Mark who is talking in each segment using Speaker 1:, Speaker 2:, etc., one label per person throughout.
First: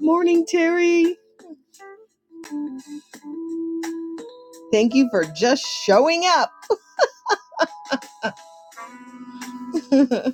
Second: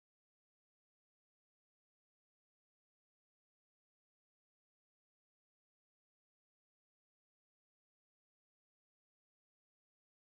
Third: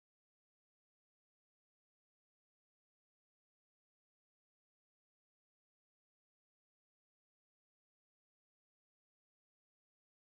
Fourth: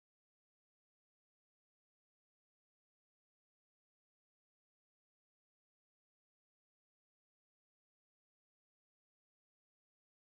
Speaker 1: Morning, Terry. Thank you for just showing up.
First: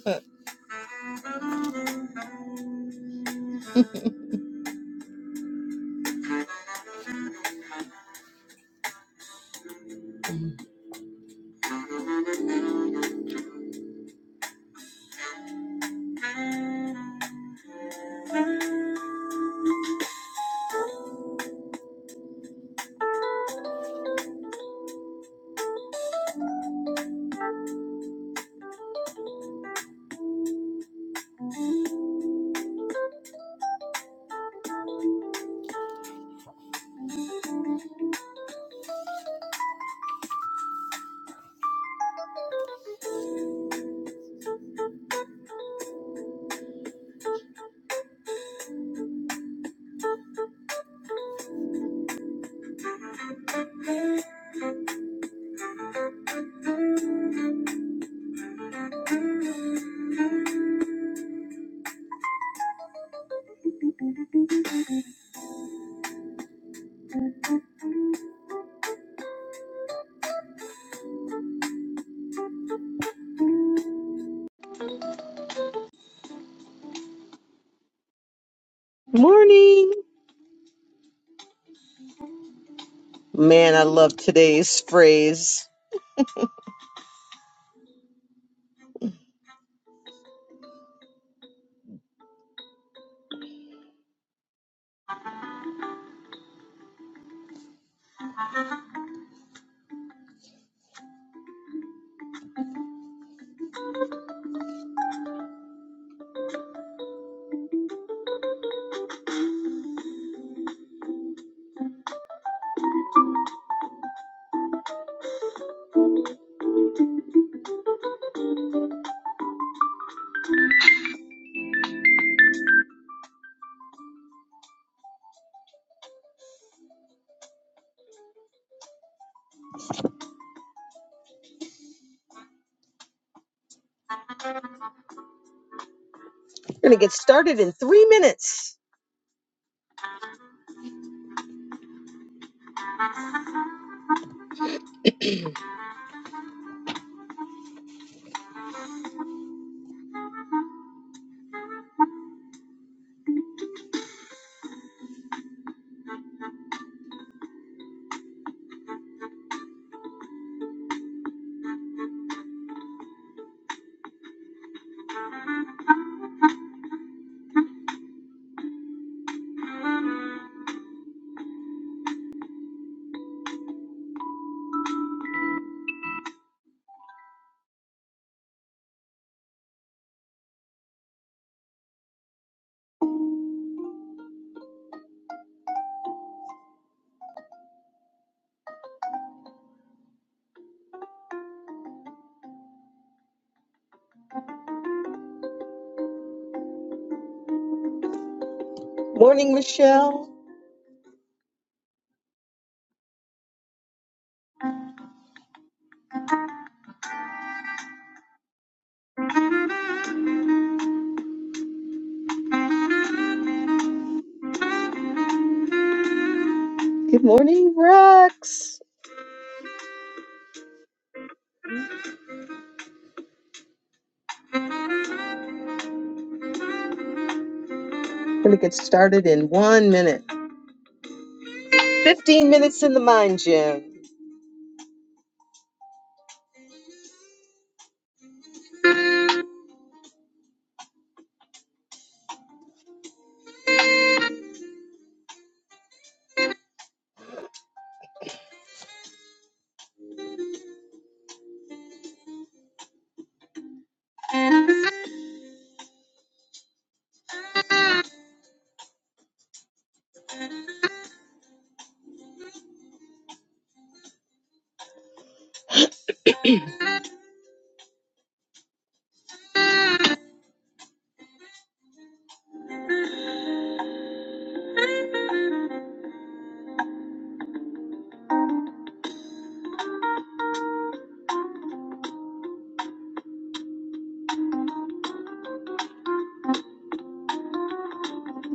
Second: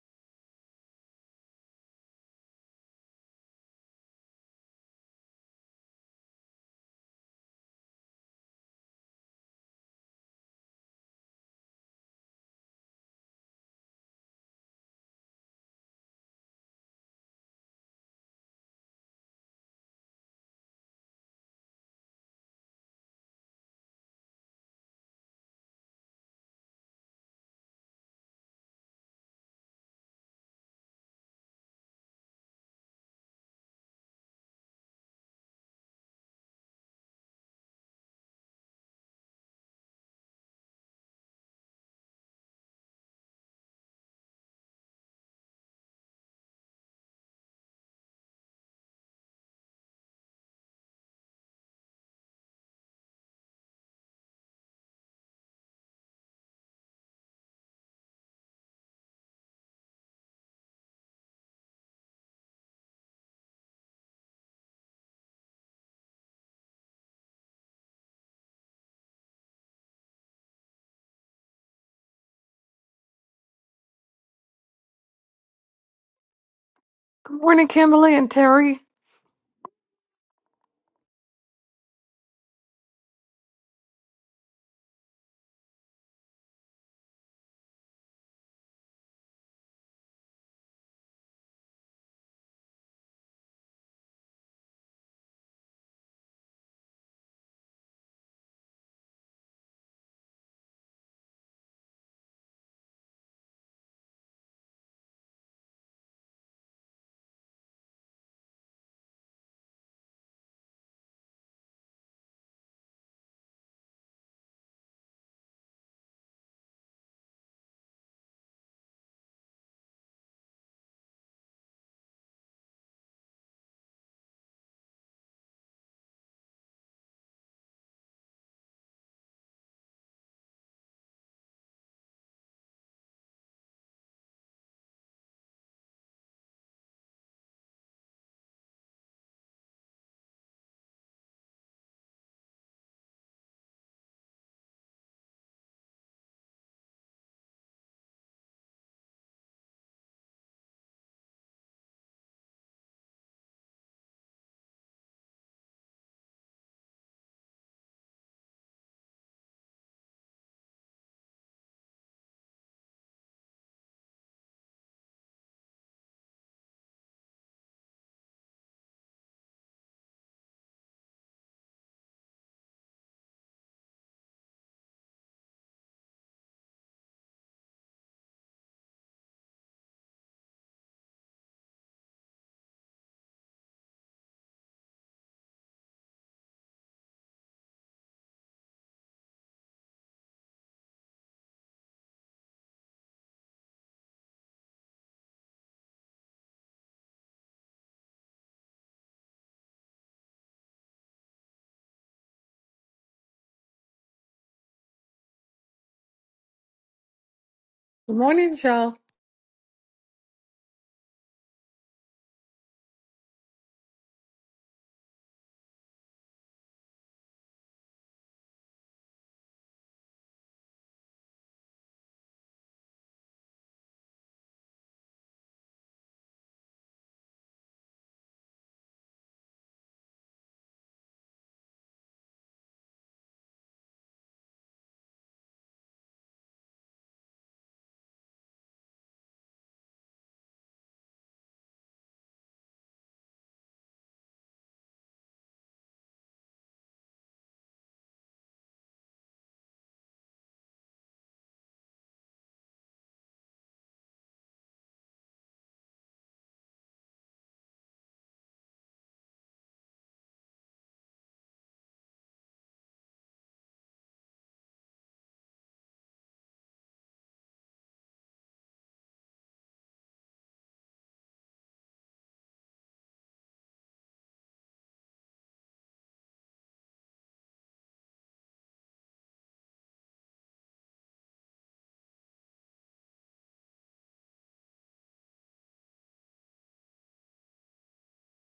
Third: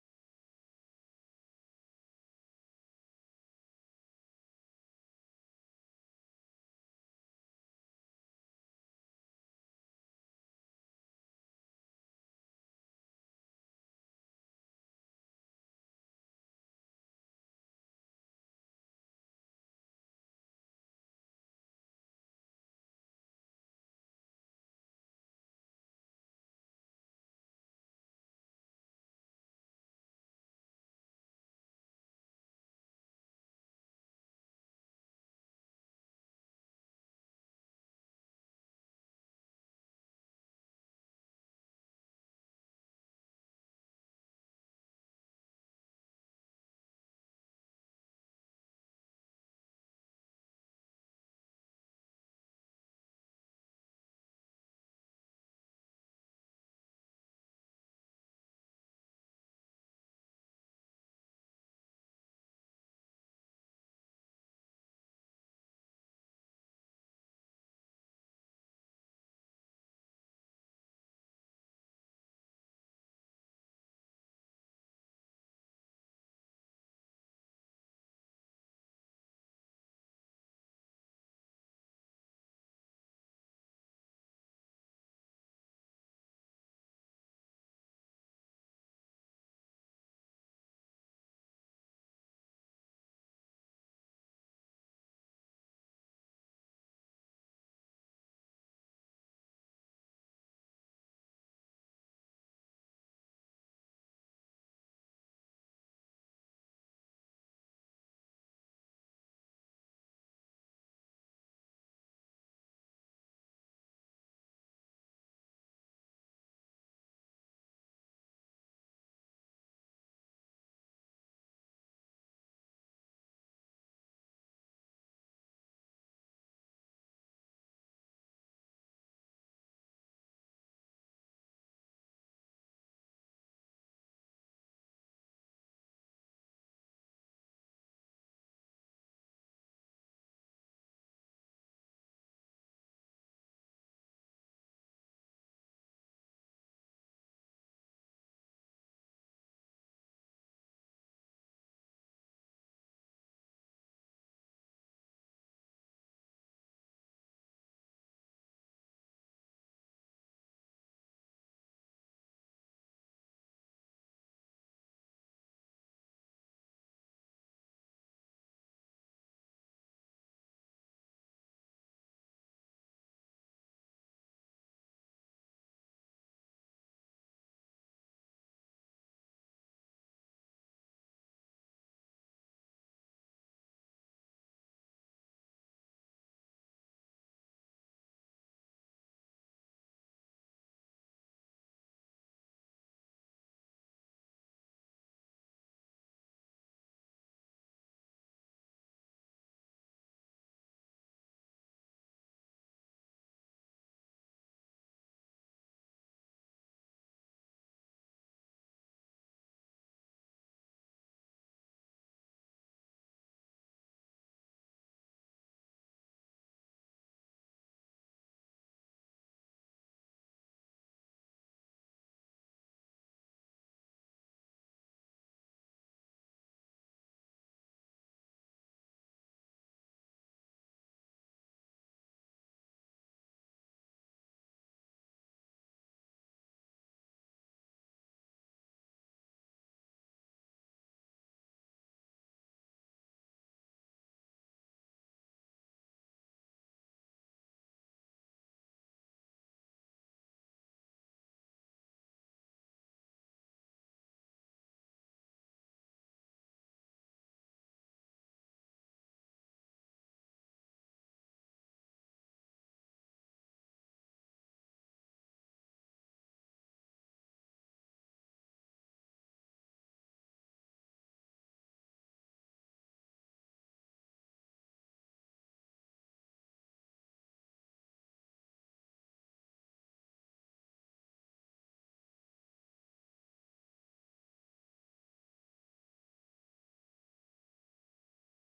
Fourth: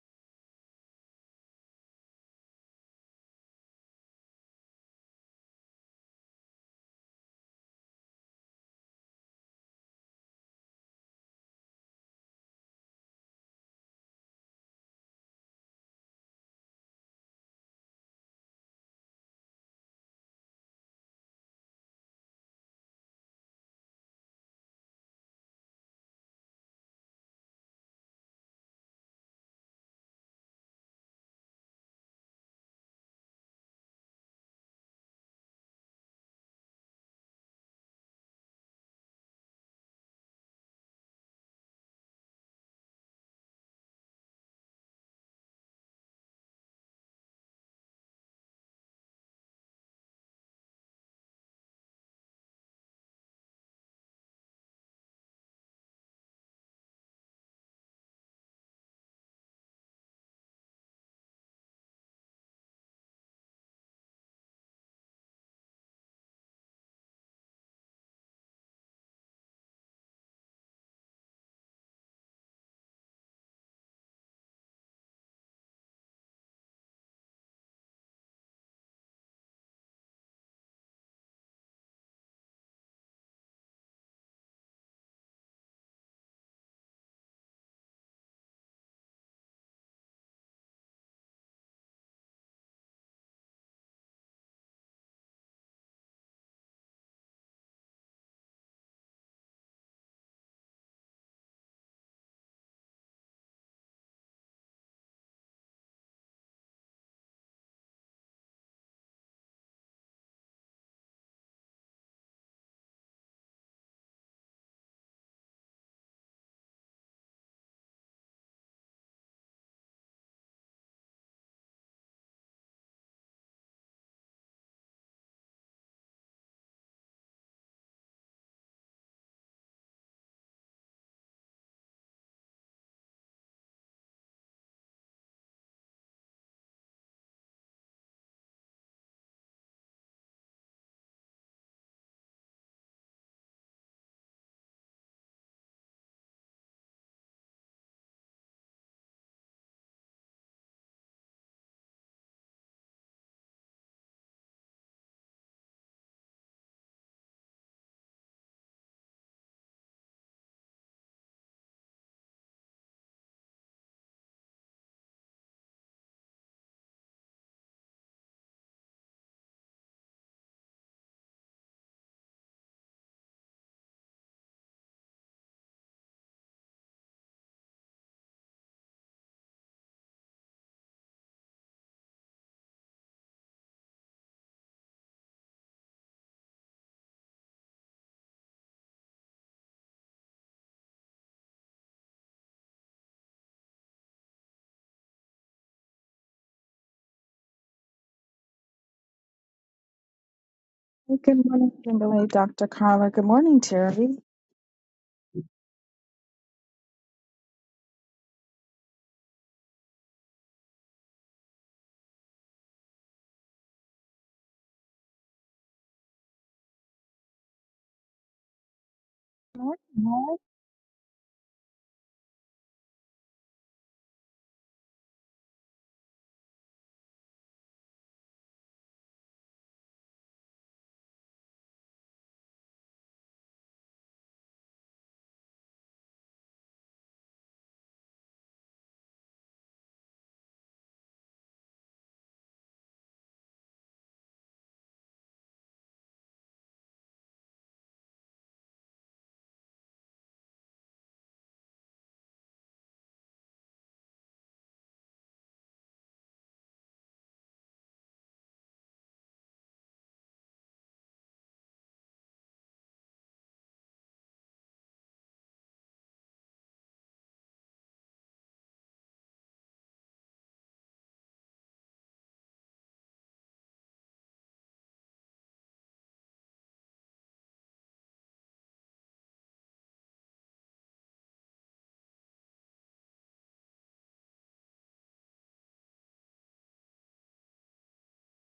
Speaker 2: Good morning, Kimberly and Terry.
Speaker 1: Morning. Man, I love today's phrase. We're going to get started in three minutes. Morning, Michelle.
Speaker 3: Hey, Good morning, Kimberly, Dr. Carla. Good morning, Terry. Good
Speaker 2: Good morning, y'all.
Speaker 1: Good morning, Rex.
Speaker 3: morning. Good
Speaker 1: We're going to get started in one minute. 15 minutes in the mind gym.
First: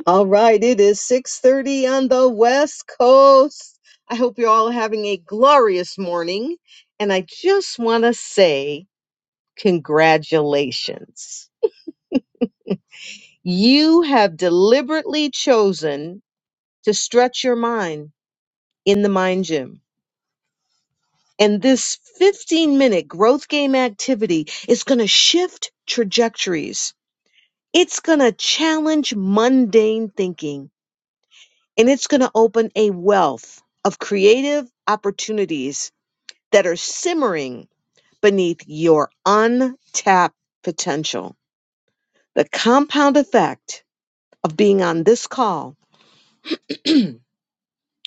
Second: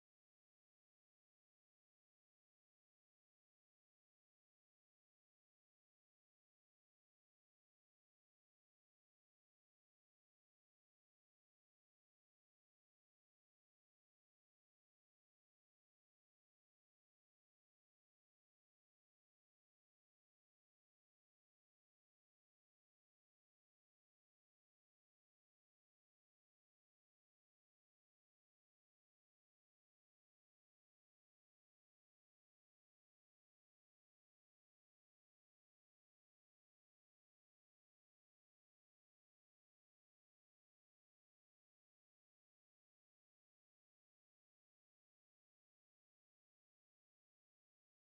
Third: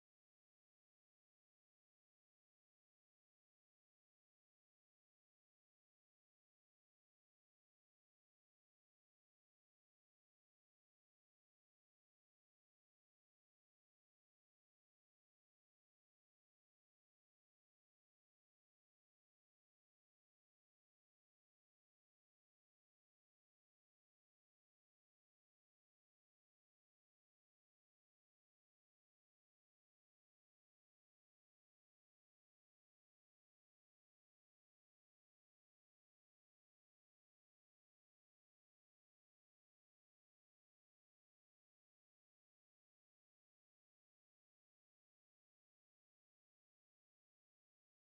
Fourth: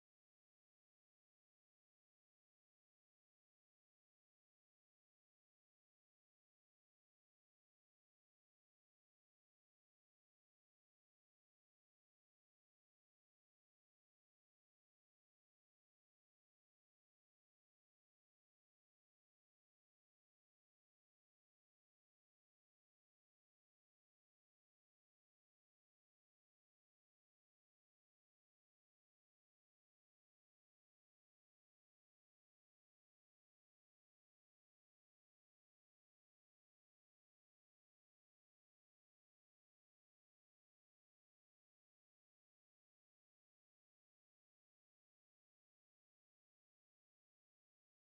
Speaker 1: All right, it is 6.30 on the West Coast. I hope you're all having a glorious morning. And I just want to say congratulations You have deliberately chosen to stretch your mind in the mind gym. And this 15 minute growth game activity is going to shift trajectories. It's going to challenge mundane thinking and it's going to open a wealth of creative opportunities that are simmering beneath your untapped potential. The compound effect of being on this call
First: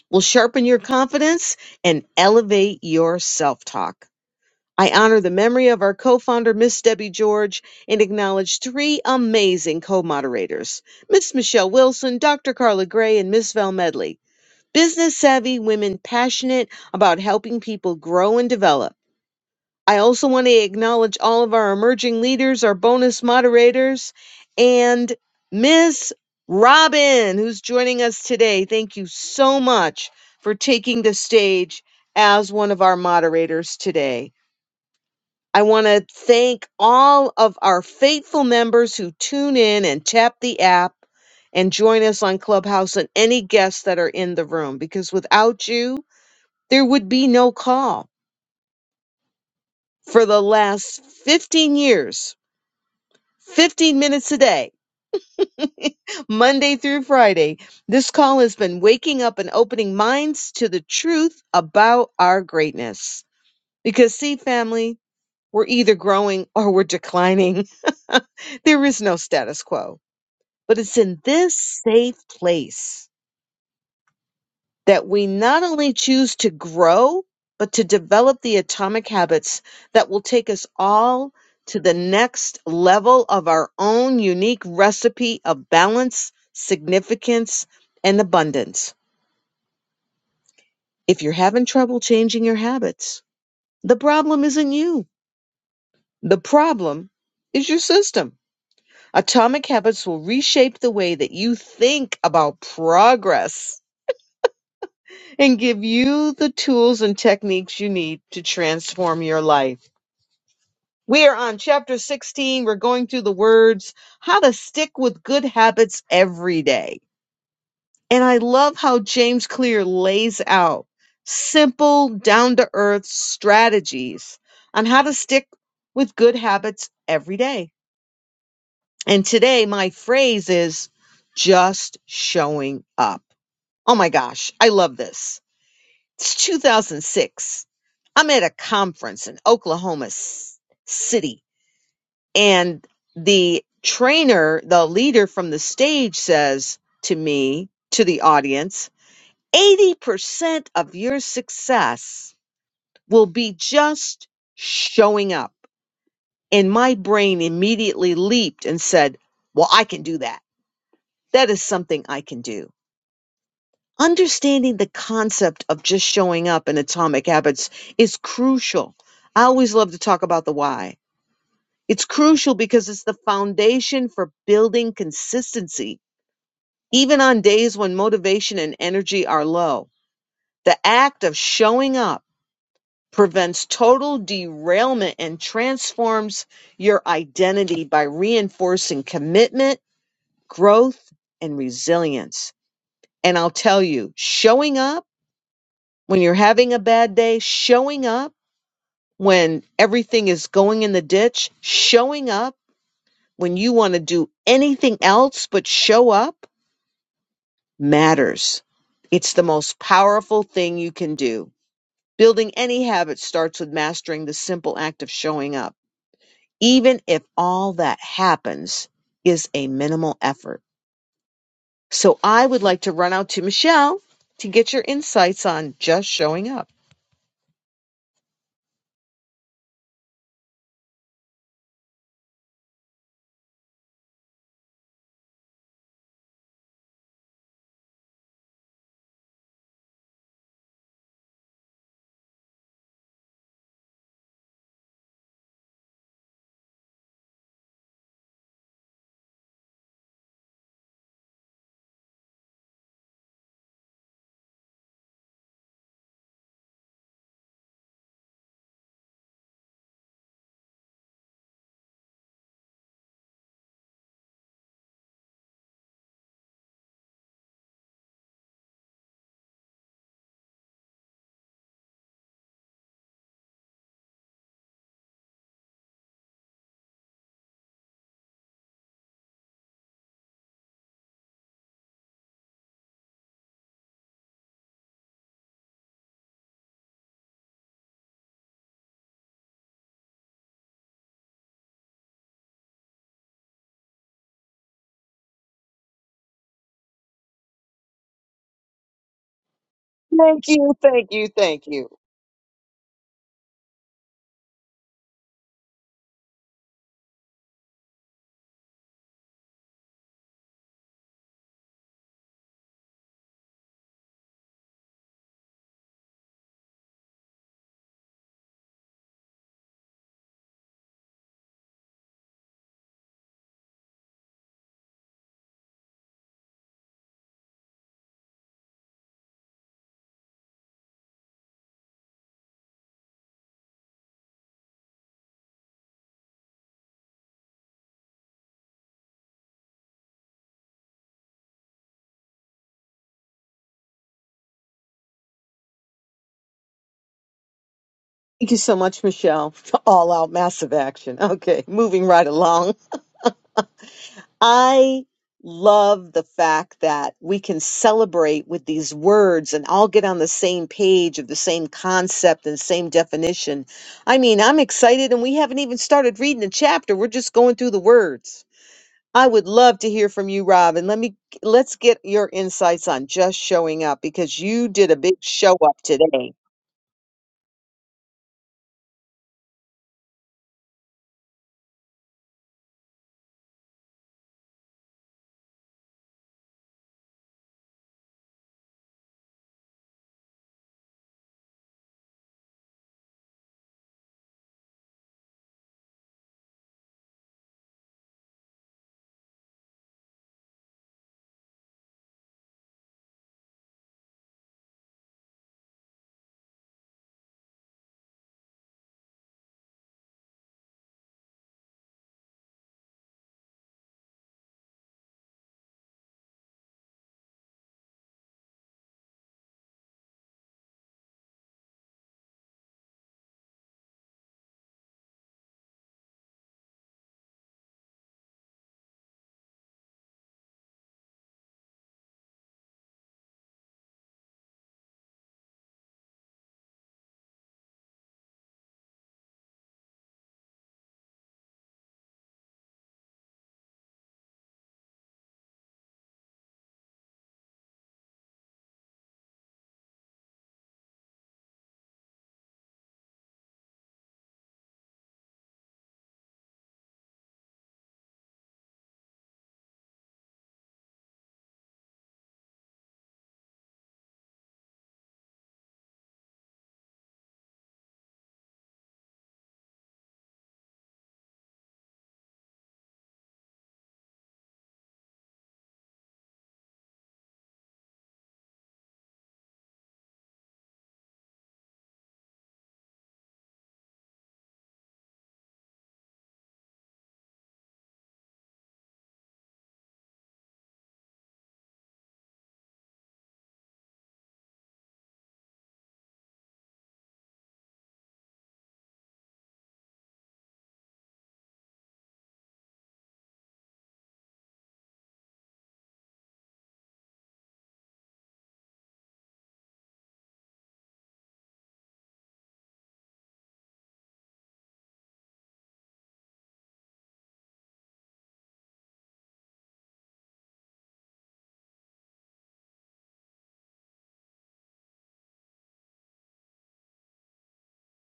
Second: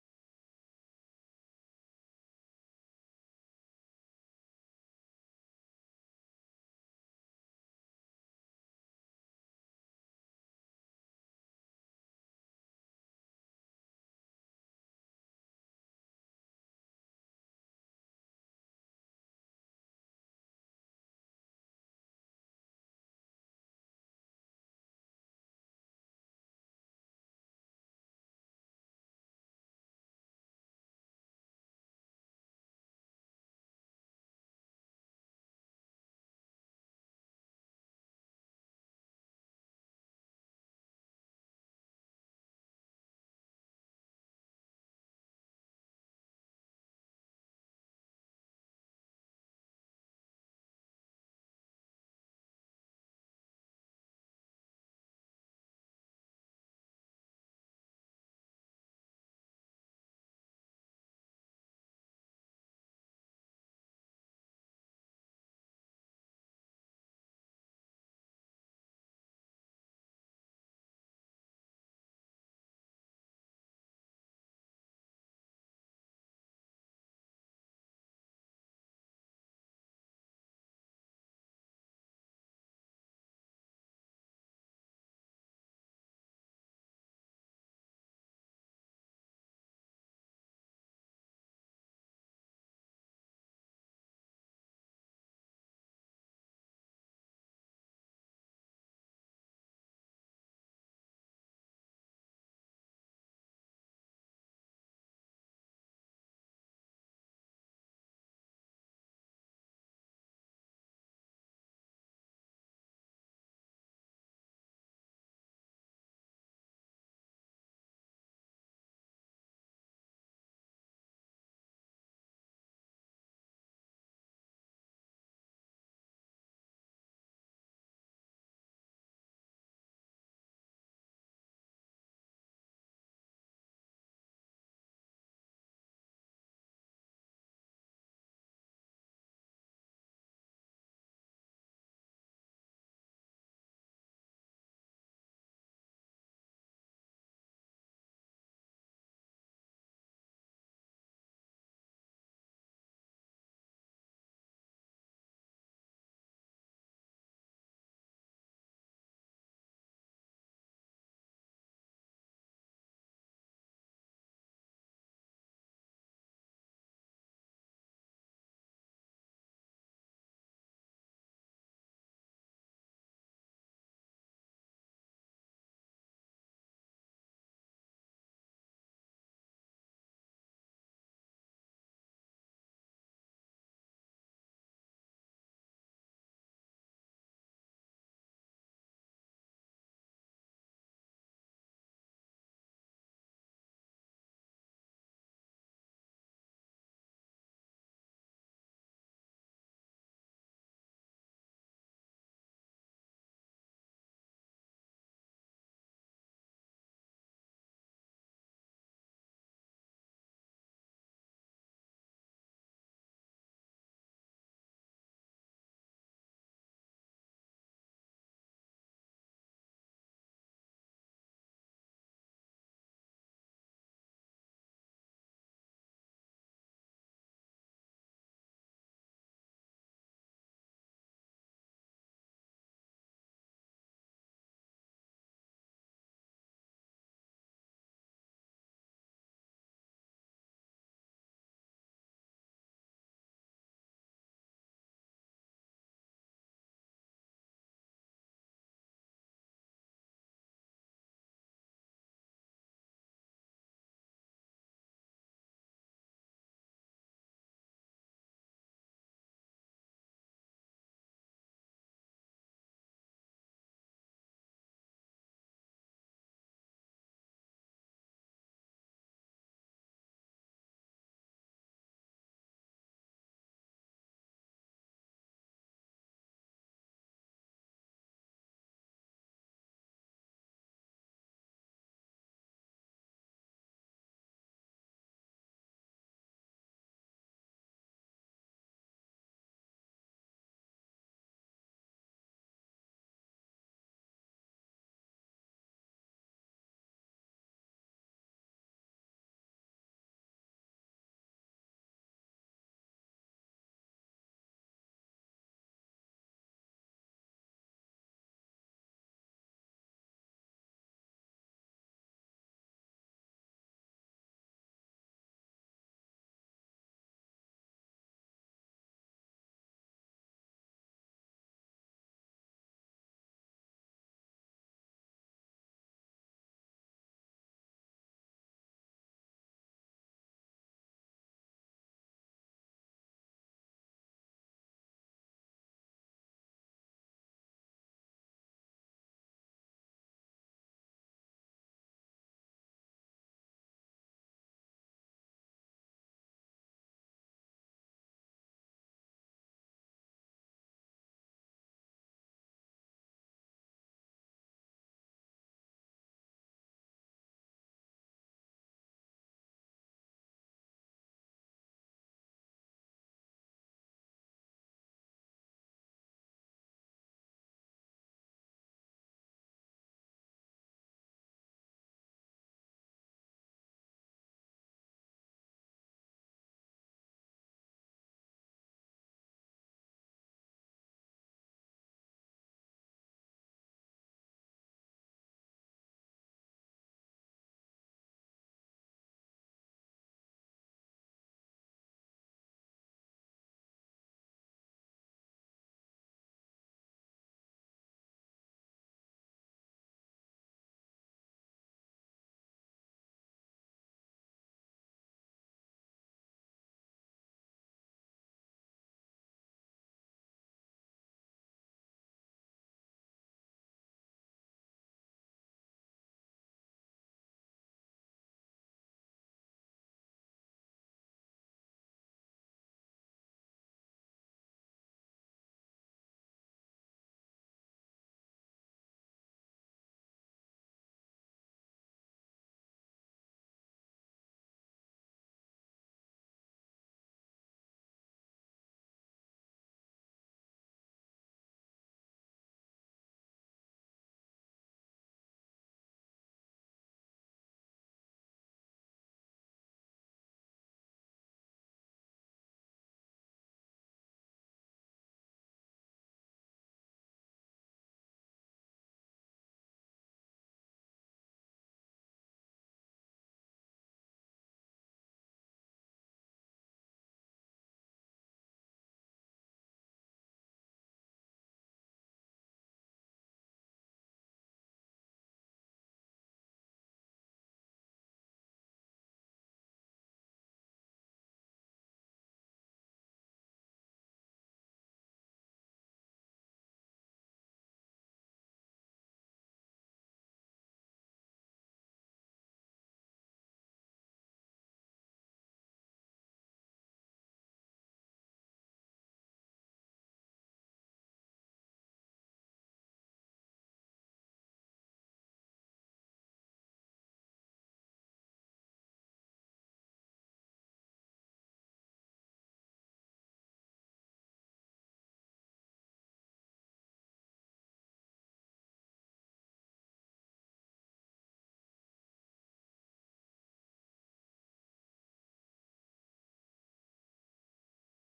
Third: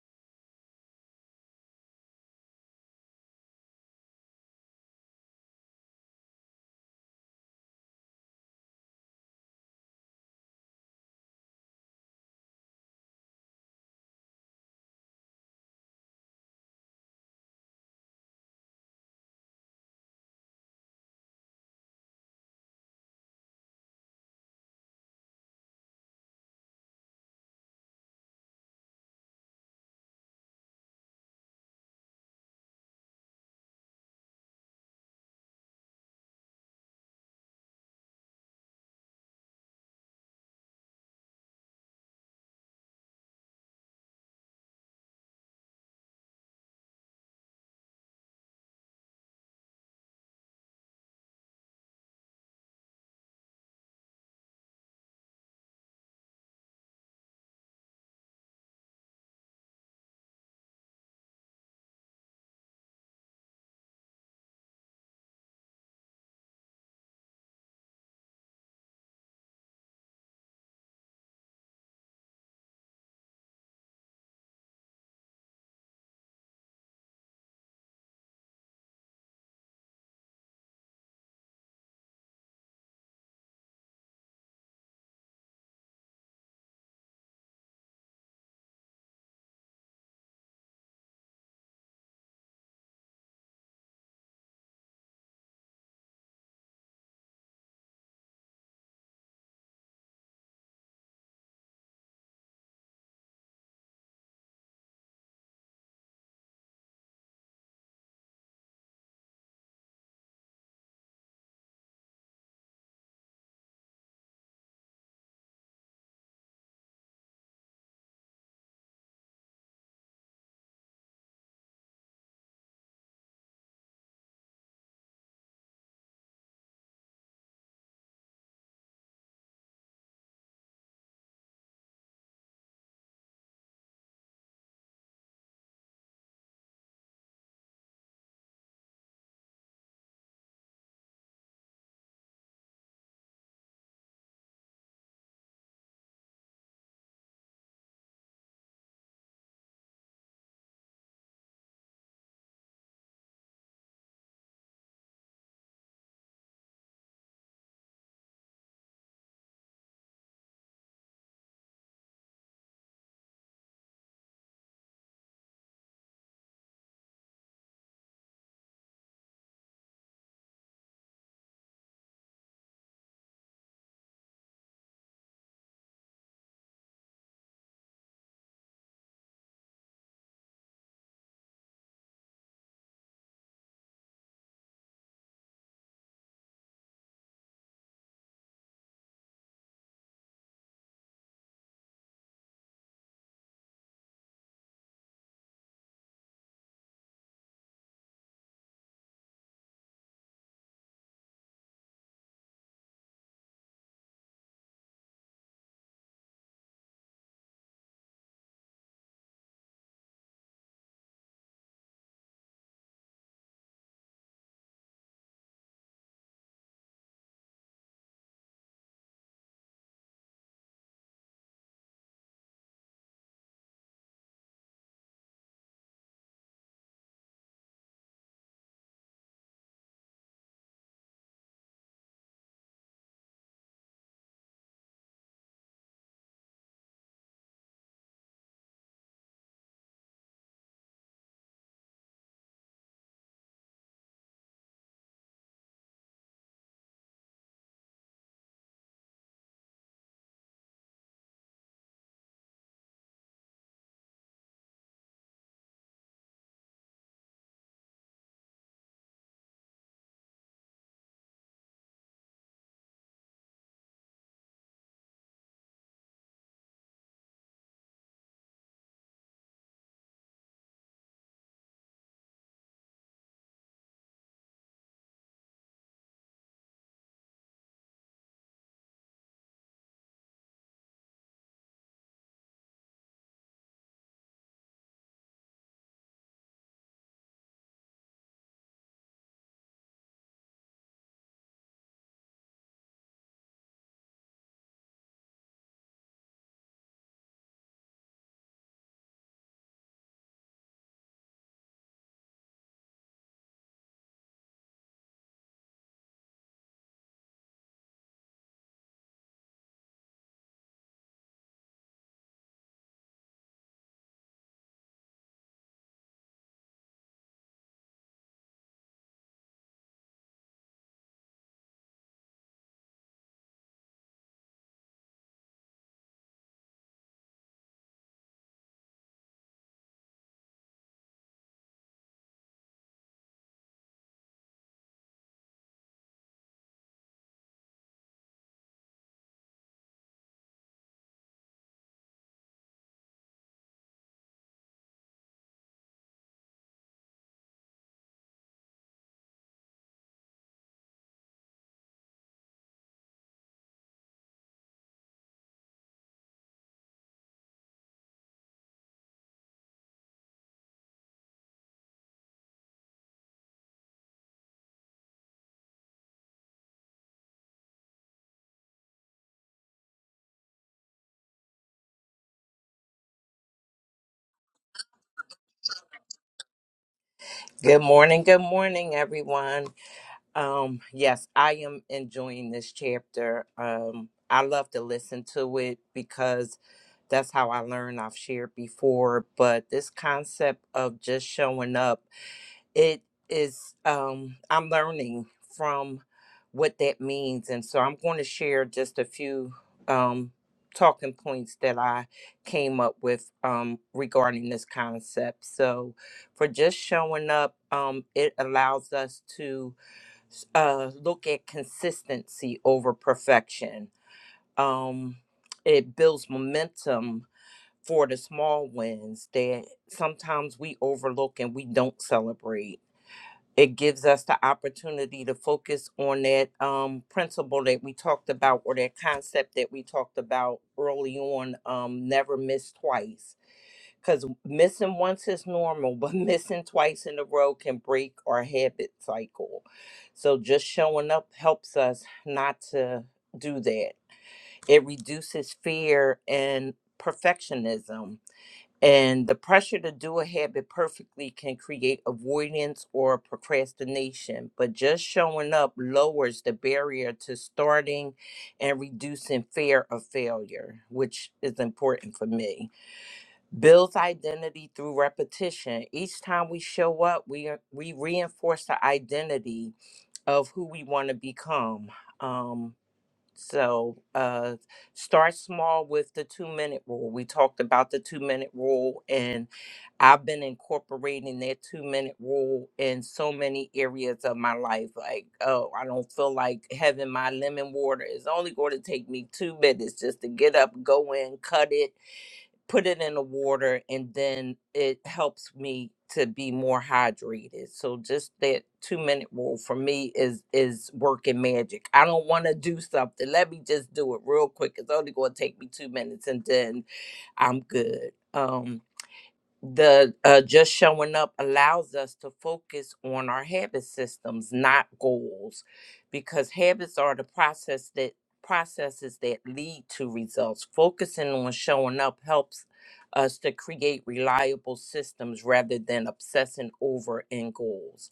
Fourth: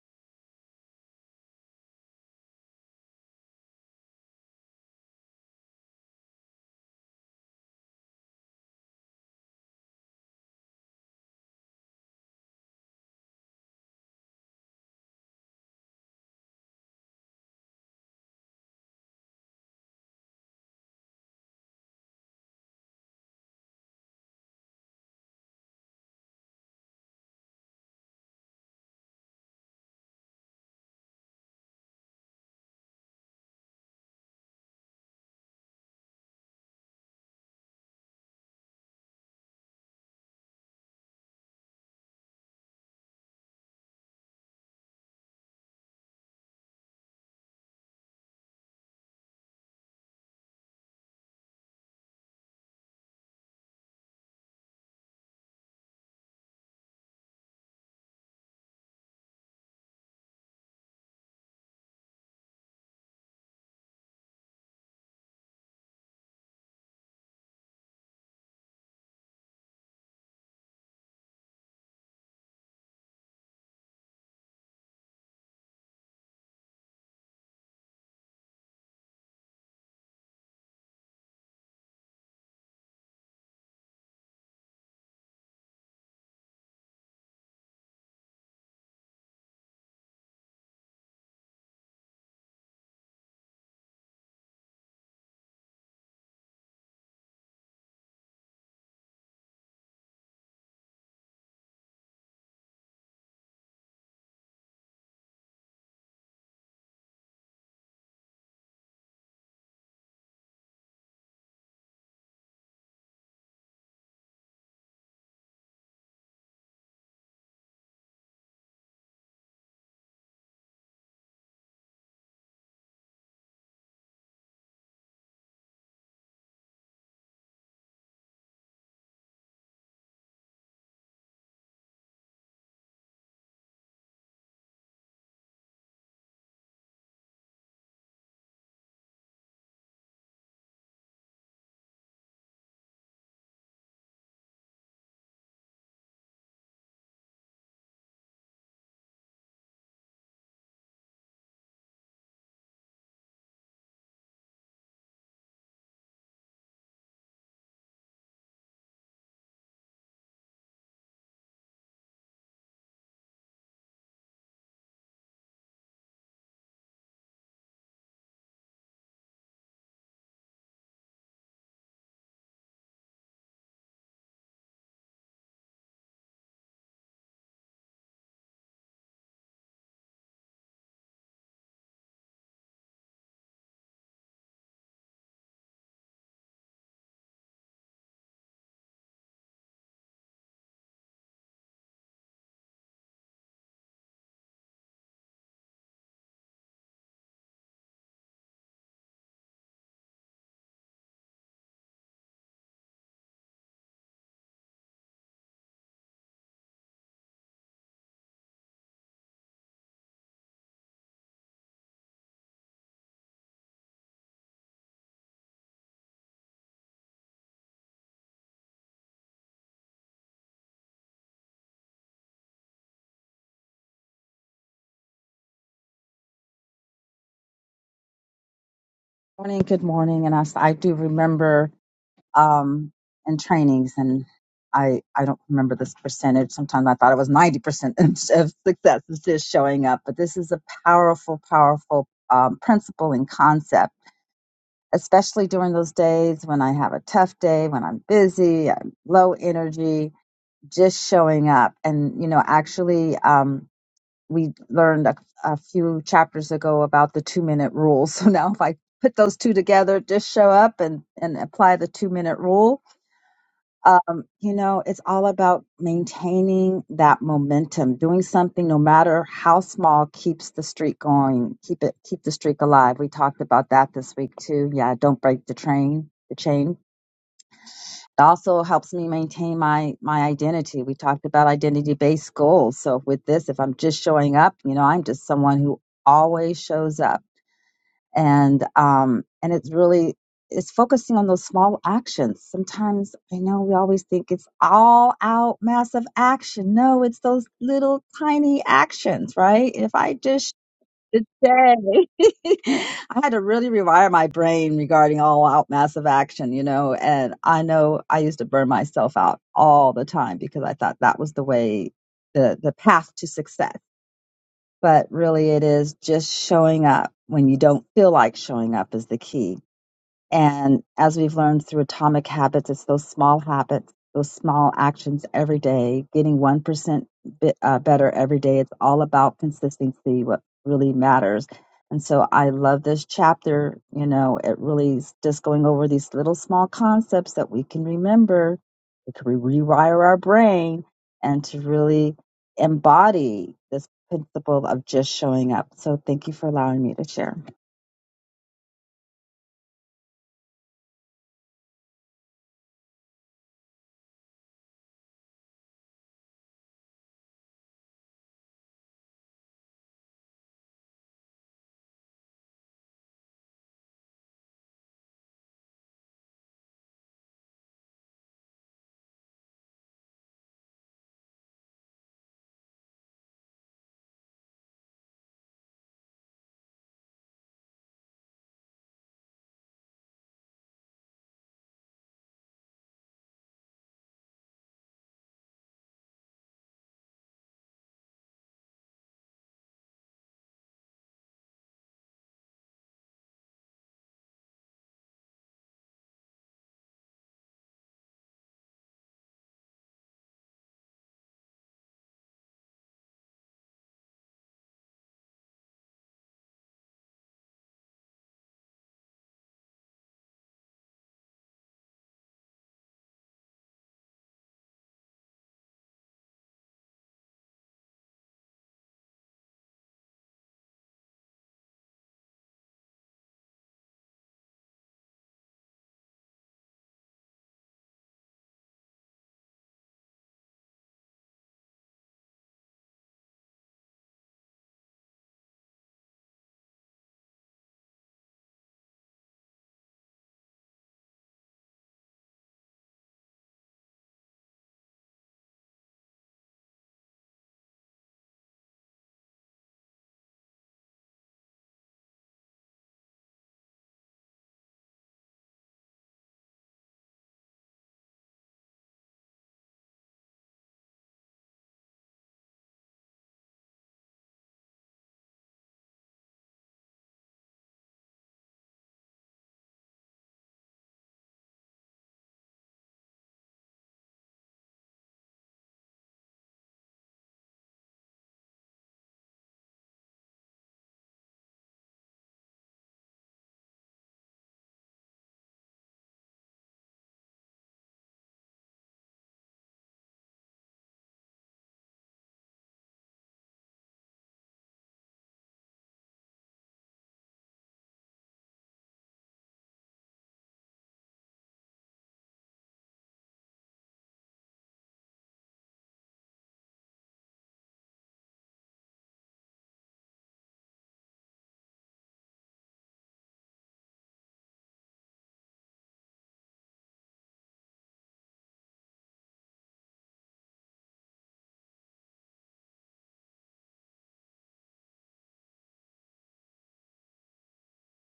Speaker 1: will sharpen your confidence and elevate your self talk. I honor the memory of our co founder, Miss Debbie George, and acknowledge three amazing co moderators Miss Michelle Wilson, Dr. Carla Gray, and Miss Val Medley. Business savvy women passionate about helping people grow and develop. I also want to acknowledge all of our emerging leaders, our bonus moderators, and Miss Robin, who's joining us today. Thank you so much for taking the stage as one of our moderators today. I want to thank all of our faithful members who tune in and tap the app and join us on Clubhouse and any guests that are in the room, because without you, there would be no call. For the last 15 years, 15 minutes a day, Monday through Friday. This call has been waking up and opening minds to the truth about our greatness. Because, see, family, we're either growing or we're declining. there is no status quo, but it's in this safe place that we not only choose to grow, but to develop the atomic habits that will take us all to the next level of our own unique recipe of balance, significance, and abundance. If you're having trouble changing your habits, the problem isn't you. The problem is your system. Atomic habits will reshape the way that you think about progress and give you the tools and techniques you need to transform your life. We are on chapter 16. We're going through the words, how to stick with good habits every day. And I love how James Clear lays out simple, down to earth strategies on how to stick with good habits every day. And today, my phrase is just showing up. Oh my gosh, I love this It's 2006. I'm at a conference in Oklahoma S- City, and the trainer, the leader from the stage, says to me, to the audience, 80% of your success will be just showing up. And my brain immediately leaped and said, Well, I can do that. That is something I can do. understanding the concept of just showing up in atomic habits is crucial. I always love to talk about the why. It's crucial because it's the foundation for building consistency, even on days when motivation and energy are low. The act of showing up prevents total derailment and transforms your identity by reinforcing commitment, growth, and resilience. And I'll tell you, showing up when you're having a bad day, showing up when everything is going in the ditch, showing up when you want to do anything else but show up matters. It's the most powerful thing you can do. Building any habit starts with mastering the simple act of showing up, even if all that happens is a minimal effort. So I would like to run out to Michelle to get your insights on just showing up.
Speaker 3: morning. Good morning. And I, s- I do remember um, in trainings, and I, I don't remember this percentage. Sometimes I thought it was 90% of success is just showing up. But this is a powerful, powerful um, principle and concept, especially during those days when I have a tough day, when I'm busy, I'm low energy, just showing up. And, you know, actually, Um, we learned a, a few chapters ago about the two minute rule. So now if I put those two together, just show up and, and apply the two minute rule. Um, you know, it's all about maintaining that momentum, doing something no matter how small keeps the streak going, keep it, keep the streak alive. We talked about that this week too. Yeah. Don't break the train, the chain it also helps me maintain my my identity. We talked about identity based goals. So with this, if I'm just showing up, you know, I'm just someone who always shows up, and um, and it's really it's focusing on those small actions. Sometimes I know we always think it's all out massive action. No, it's those little tiny actions, right? If I just
Speaker 1: Thank you, thank you, thank you.
Speaker 3: today. I had to really rewire my brain regarding all out massive action, you know. And I know I used to burn myself out all the time because I thought that was the way, the, the path to success. But really, it is just showing up when you don't feel like showing up is the key and as we've learned through Atomic Habits, it's those small habits, those small actions every day, getting 1% bit, uh, better every day. It's all about consistency, what really matters. And so I love this chapter. You know, it really is just going over these little small concepts that we can remember, we can rewire our brain, and to really embody this principle of just showing up. So thank you for allowing me to share.
Speaker 1: Thank you so much, Michelle, for all out massive action. Okay, moving right along. I love the fact that we can celebrate with these words and all get on the same page of the same concept and same definition. I mean, I'm excited and we haven't even started reading the chapter. We're just going through the words. I would love to hear from you, Rob, and let me let's get your insights on just showing up because you did a big show up today. Did
Speaker 4: Good morning. Good morning, everyone. Um, yes, I am enjoying this chapter. Um, I love to listen to it because that's how I learn. I've shared before, but this concept of just showing up it is um i'm learning from what that means and so i'm going to share just a few um talking points that i came up with um regarding this concept so for just showing up um it allows us to uh look at consistency over perfection um it builds momentum for the small wins that sometimes we overlook and we don't celebrate it gives us the opportunity to focus on that um, principle that we talked about or that concept that we talked about early on um, never miss twice because missing once is normal but missing twice in a row can break our habit cycle so just showing up helps us not to do that it reduces fear and perfectionism and the pressure to do a habit perfectly can create avoidance or procrastination, but just showing up lowers the barrier to starting and reducing fear of failure, which is important for me. Builds identity through repetition. Each time we show up, we, we reinforce the identity of who we want to become. Um, so uh, start small with the two minute rule. We talked about the two minute rule, and I've been incorporating that two minute rule in so many areas of my life. Like, oh, I don't feel like having my lemon water. It's only going to take me two minutes just to get up, go in, cut it, put it in the water and then it helps me to be more hydrated so just that two minute rule for me is is working magic i don't want to do something let me just do it real quick it's only going to take me two minutes and then i'm good um the uh, just showing up allows us to focus on our habit systems not goals because habits are the process that processes that lead to results focusing on showing up helps us to create reliable systems rather than obsessing over end goals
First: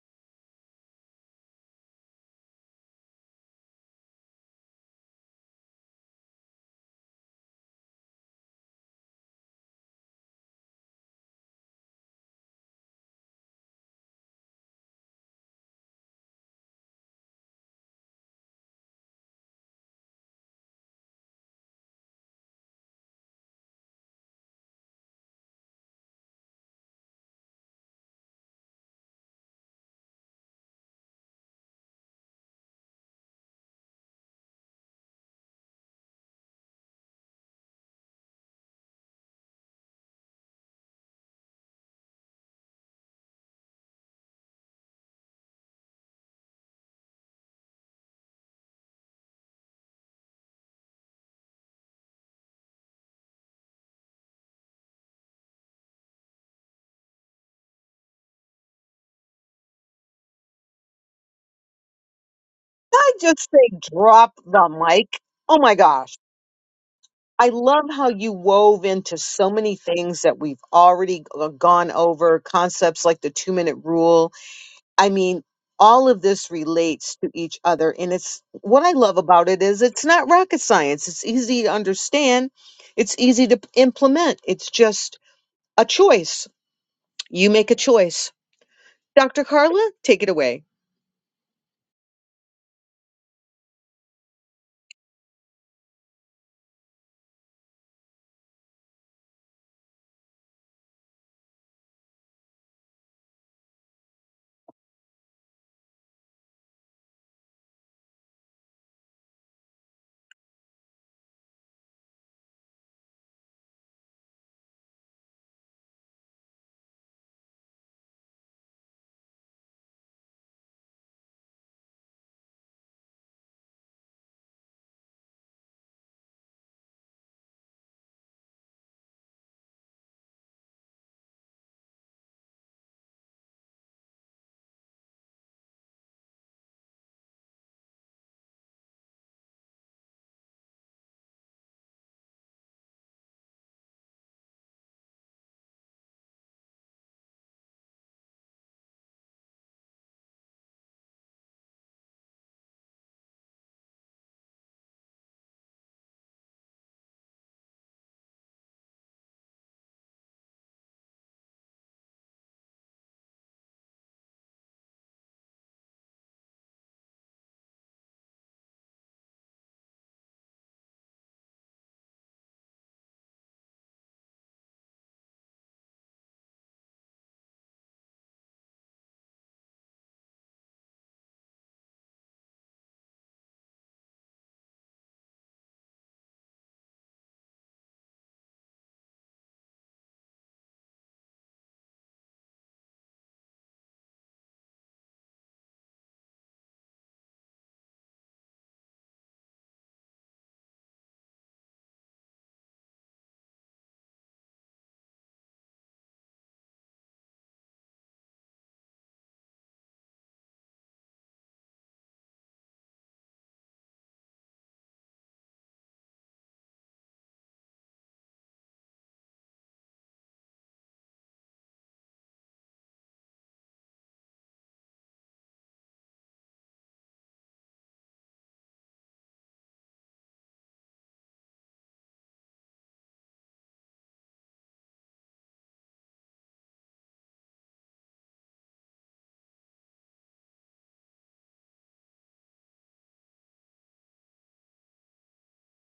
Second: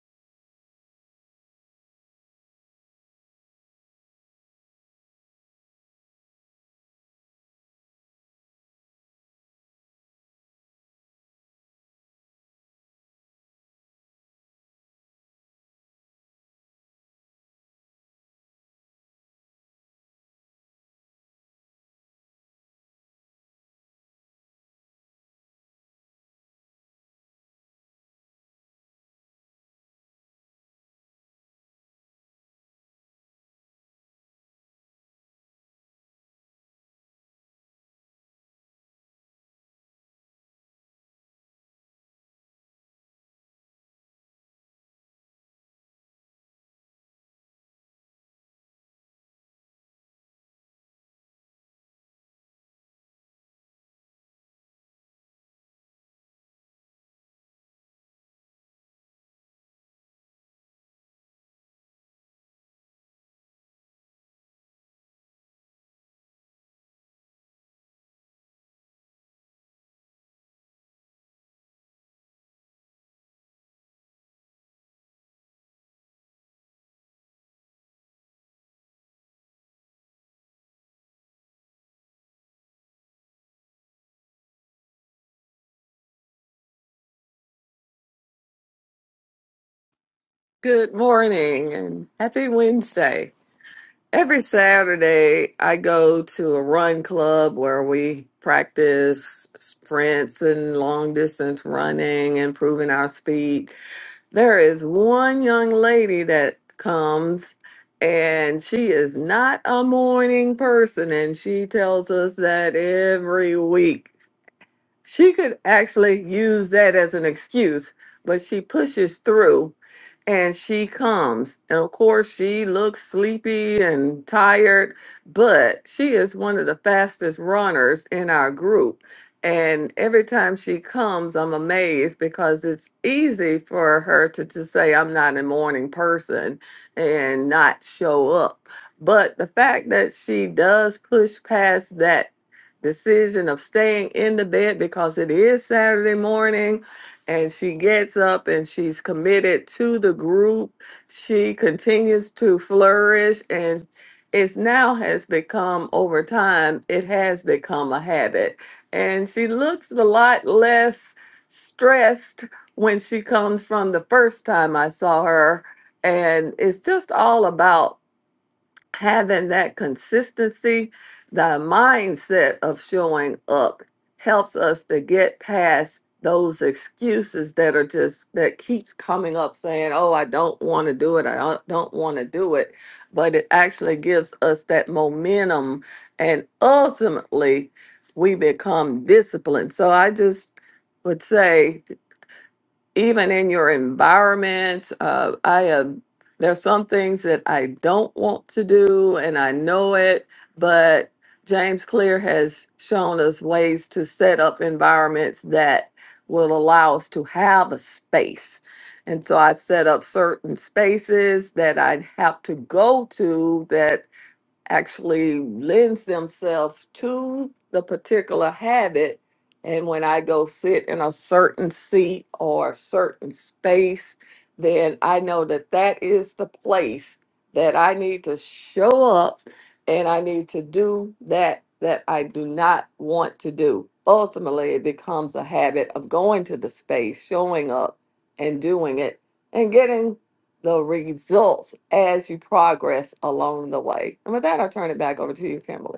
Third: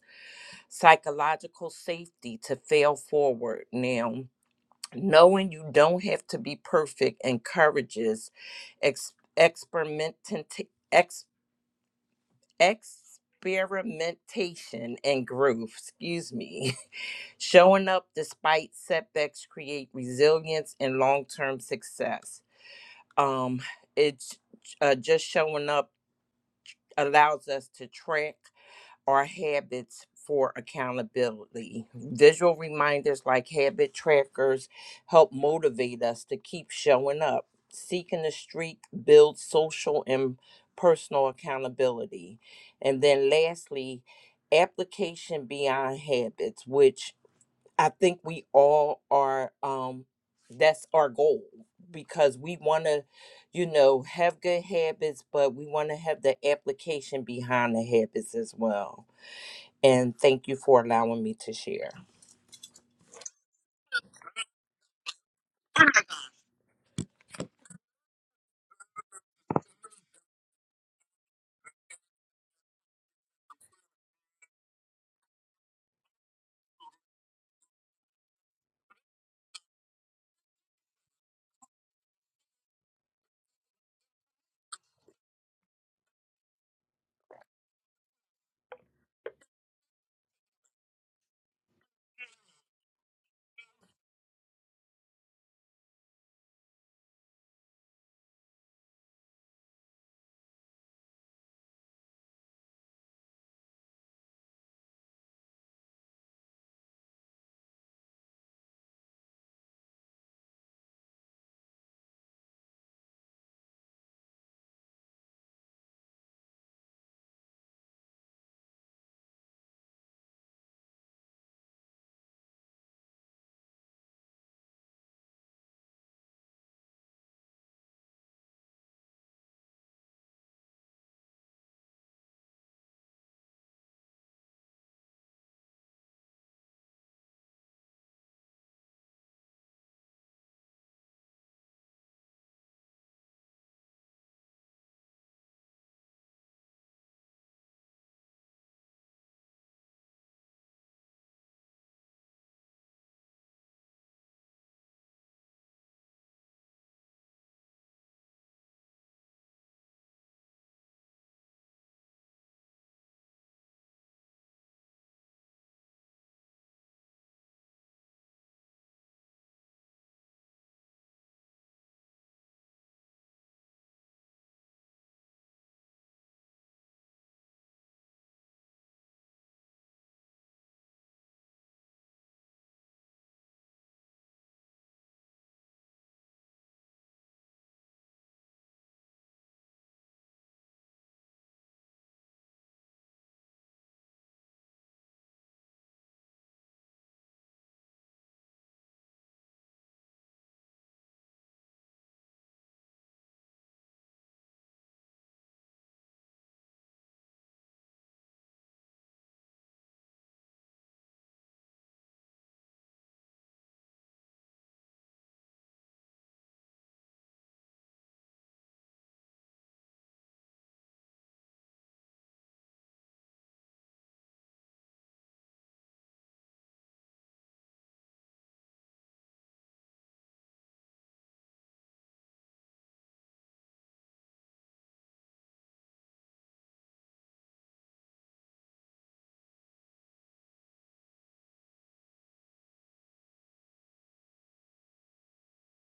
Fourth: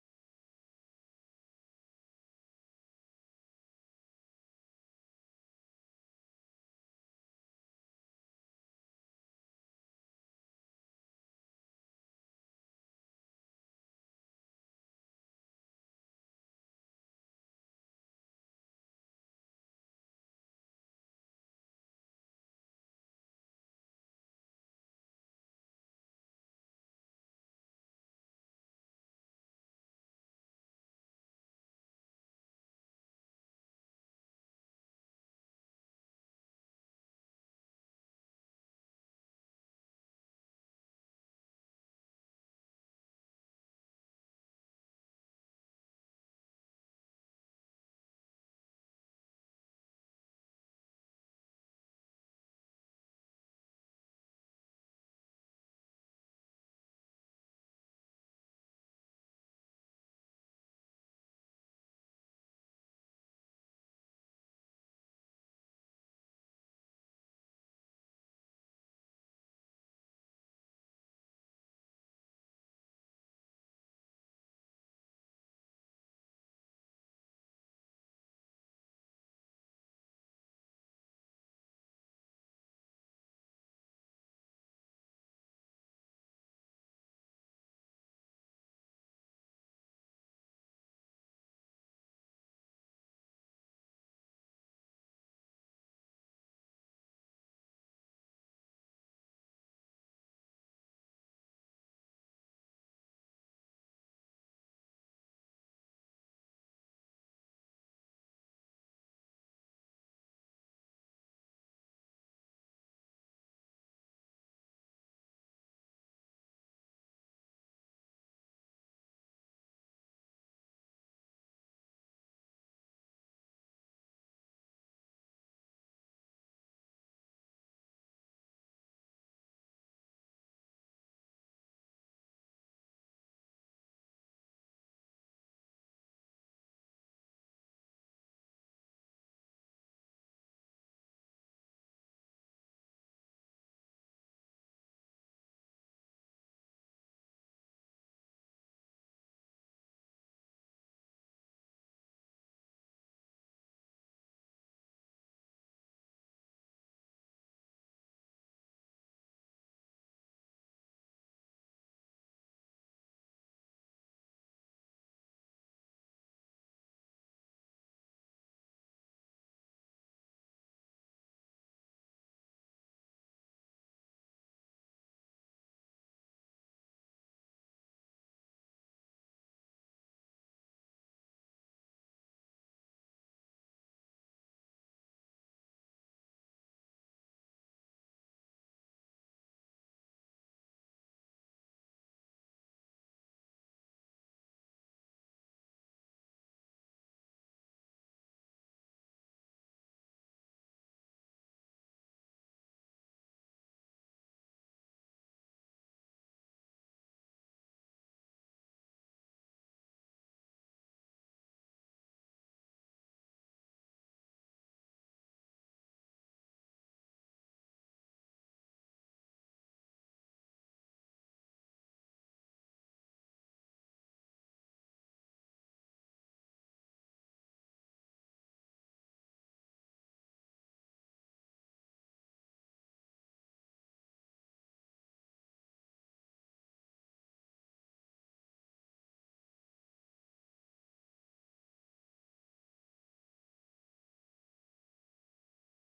Speaker 4: psychological safety to fail forward now knowing you don't have to be perfect encourages ex- experimenting experimentation and growth, excuse me. Showing up despite setbacks create resilience and long-term success. Um it's uh, just showing up allows us to track or habits for accountability. Visual reminders like habit trackers help motivate us to keep showing up. Seeking the streak builds social and personal accountability. And then lastly, application beyond habits, which I think we all are um that's our goal because we want to you know have good habits but we want to have the application behind the habits as well. And thank you for allowing me to share.
Speaker 1: I just say drop the mic. Oh my gosh. I love how you wove into so many things that we've already g- uh, gone over, concepts like the two minute rule. I mean, all of this relates to each other. And it's what I love about it is it's not rocket science. It's easy to understand. It's easy to p- implement. It's just a choice. You make a choice. Dr. Carla, take it away.
Speaker 2: Good morning and happy Wednesday. Every Saturday, I go to a run club where we practice sprints and long distance running, improving our speed. There is one young lady that comes, and she is not a morning person, and she tells us that every week. She could actually use that as an excuse, but she pushes through and she comes. And of course, she looks sleepy and tired, but she is one of the fastest runners in our group. And every time she comes, I'm amazed because it's easy for her to just say, I'm not a morning person and not show up. But the fact that she does push past that decision of staying in the bed because it is Saturday morning and she gets up and she's committed to the group. She continues to flourish and it's now has become over time, it has become a habit. And she looks a lot less stressed when she comes from the first time I saw her. And it's just all about having that consistency, the mindset of showing up helps us to get past those excuses that are just that keeps coming up saying, "Oh, I don't want to do it. I don't don't want to do it." But it actually gives us that momentum and ultimately we become disciplined. So I just would say even in your environments. Uh, I have there's some things that I don't want to do, and I know it, but James Clear has shown us ways to set up environments that will allow us to have a space. And so I set up certain spaces that I'd have to go to that actually lends themselves to the particular habit. And when I go sit in a certain seat or a certain space, then I know that that is the place that I need to show up and I need to do that that I do not want to do. Ultimately, it becomes a habit of going to the space, showing up and doing it and getting the results as you progress along the way. And with that, I'll turn it back over to you, Kimberly.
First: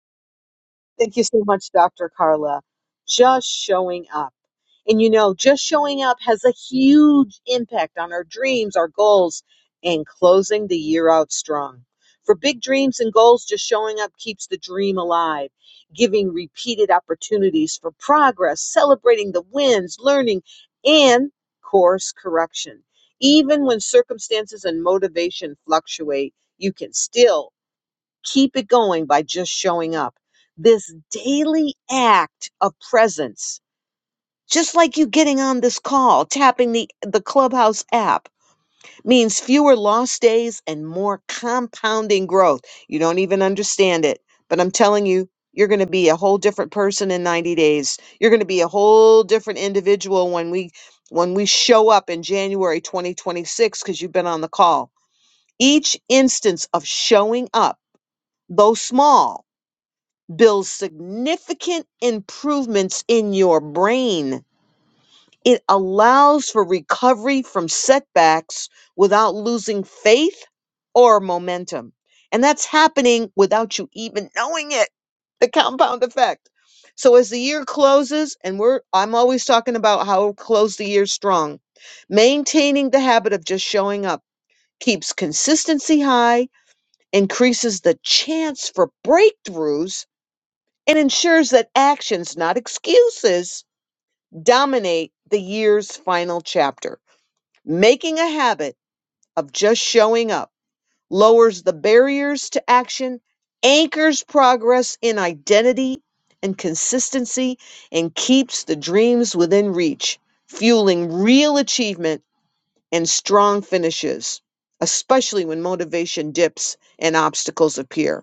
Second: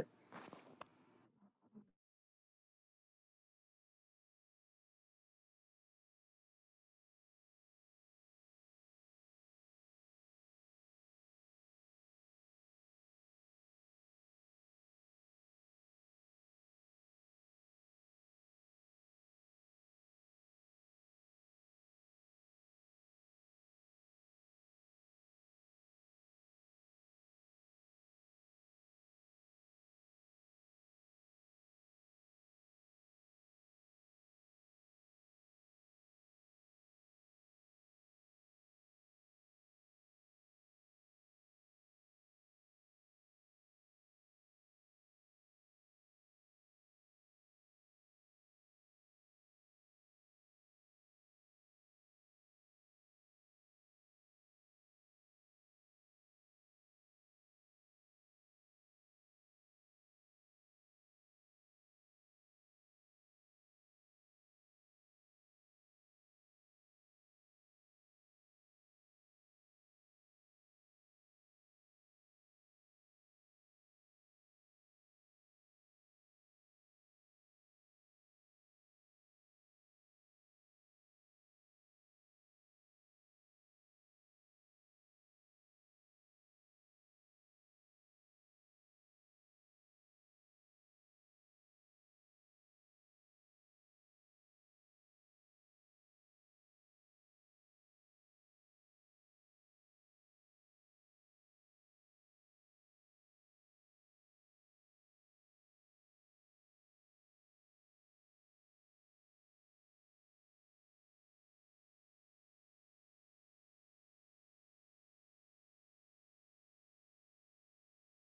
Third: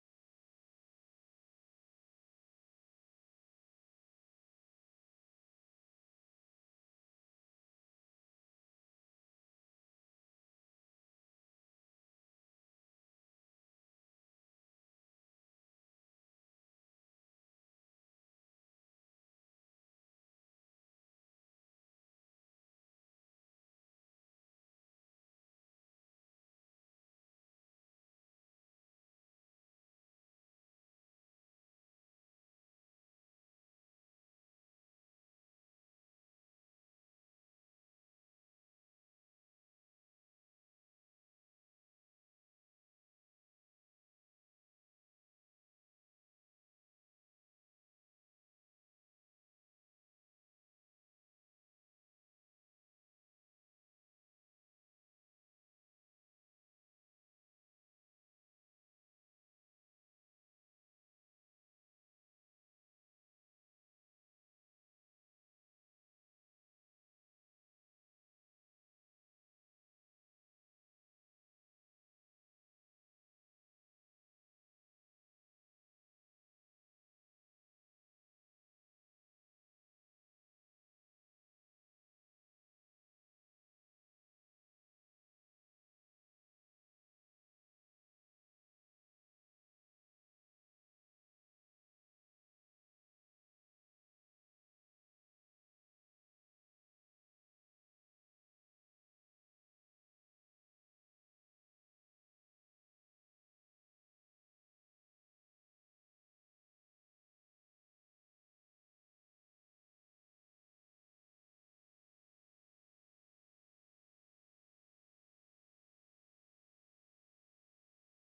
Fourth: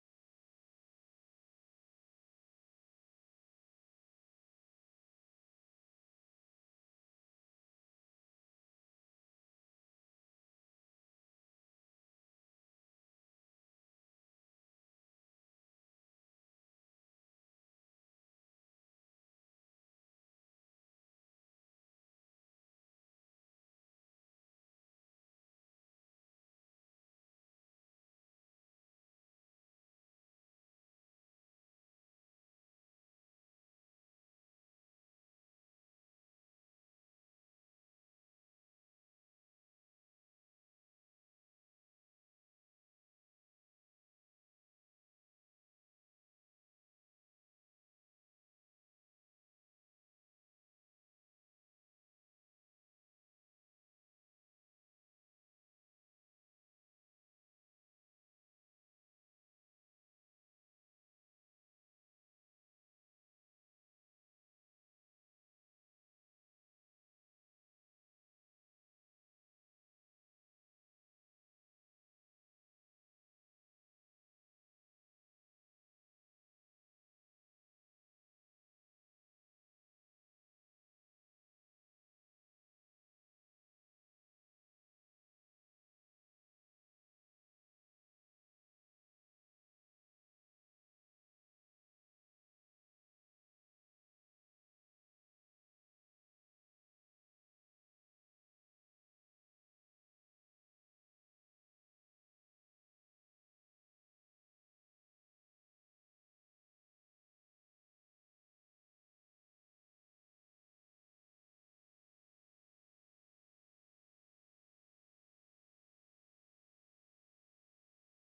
Speaker 1: Thank you so much, Dr. Carla. Just showing up. And you know, just showing up has a huge impact on our dreams, our goals, and closing the year out strong. For big dreams and goals, just showing up keeps the dream alive, giving repeated opportunities for progress, celebrating the wins, learning, and course correction. Even when circumstances and motivation fluctuate, you can still Keep it going by just showing up. This daily act of presence, just like you getting on this call, tapping the, the Clubhouse app, means fewer lost days and more compounding growth. You don't even understand it, but I'm telling you, you're going to be a whole different person in 90 days. You're going to be a whole different individual when we when we show up in January 2026 because you've been on the call. Each instance of showing up, though small, builds significant improvements in your brain. It allows for recovery from setbacks without losing faith or momentum. And that's happening without you even knowing it, the compound effect. So as the year closes, and we're I'm always talking about how close the year strong, maintaining the habit of just showing up keeps consistency high, increases the chance for breakthroughs and ensures that actions, not excuses, dominate the year's final chapter. Making a habit of just showing up lowers the barriers to action, anchors progress in identity and consistency, and keeps the dreams within reach, fueling real achievement and strong finishes, especially when motivation dips and obstacles appear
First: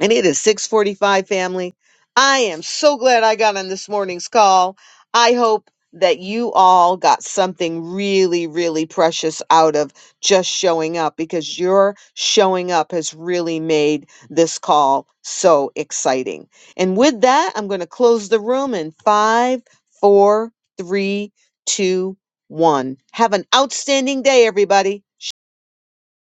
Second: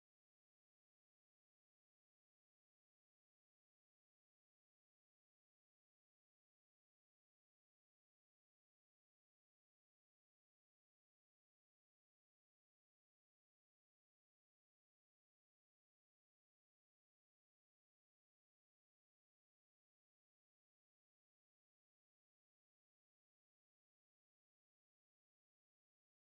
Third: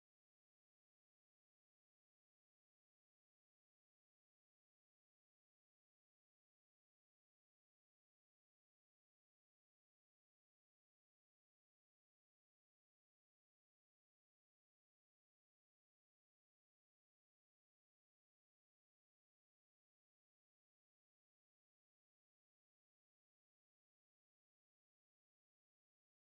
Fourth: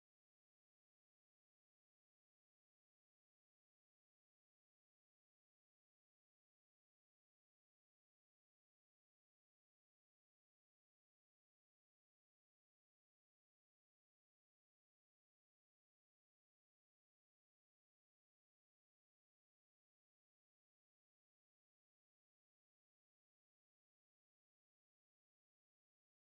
Speaker 1: and it is 645 family i am so glad i got on this morning's call i hope that you all got something really really precious out of just showing up because your showing up has really made this call so exciting and with that i'm going to close the room in five four three two one have an outstanding day everybody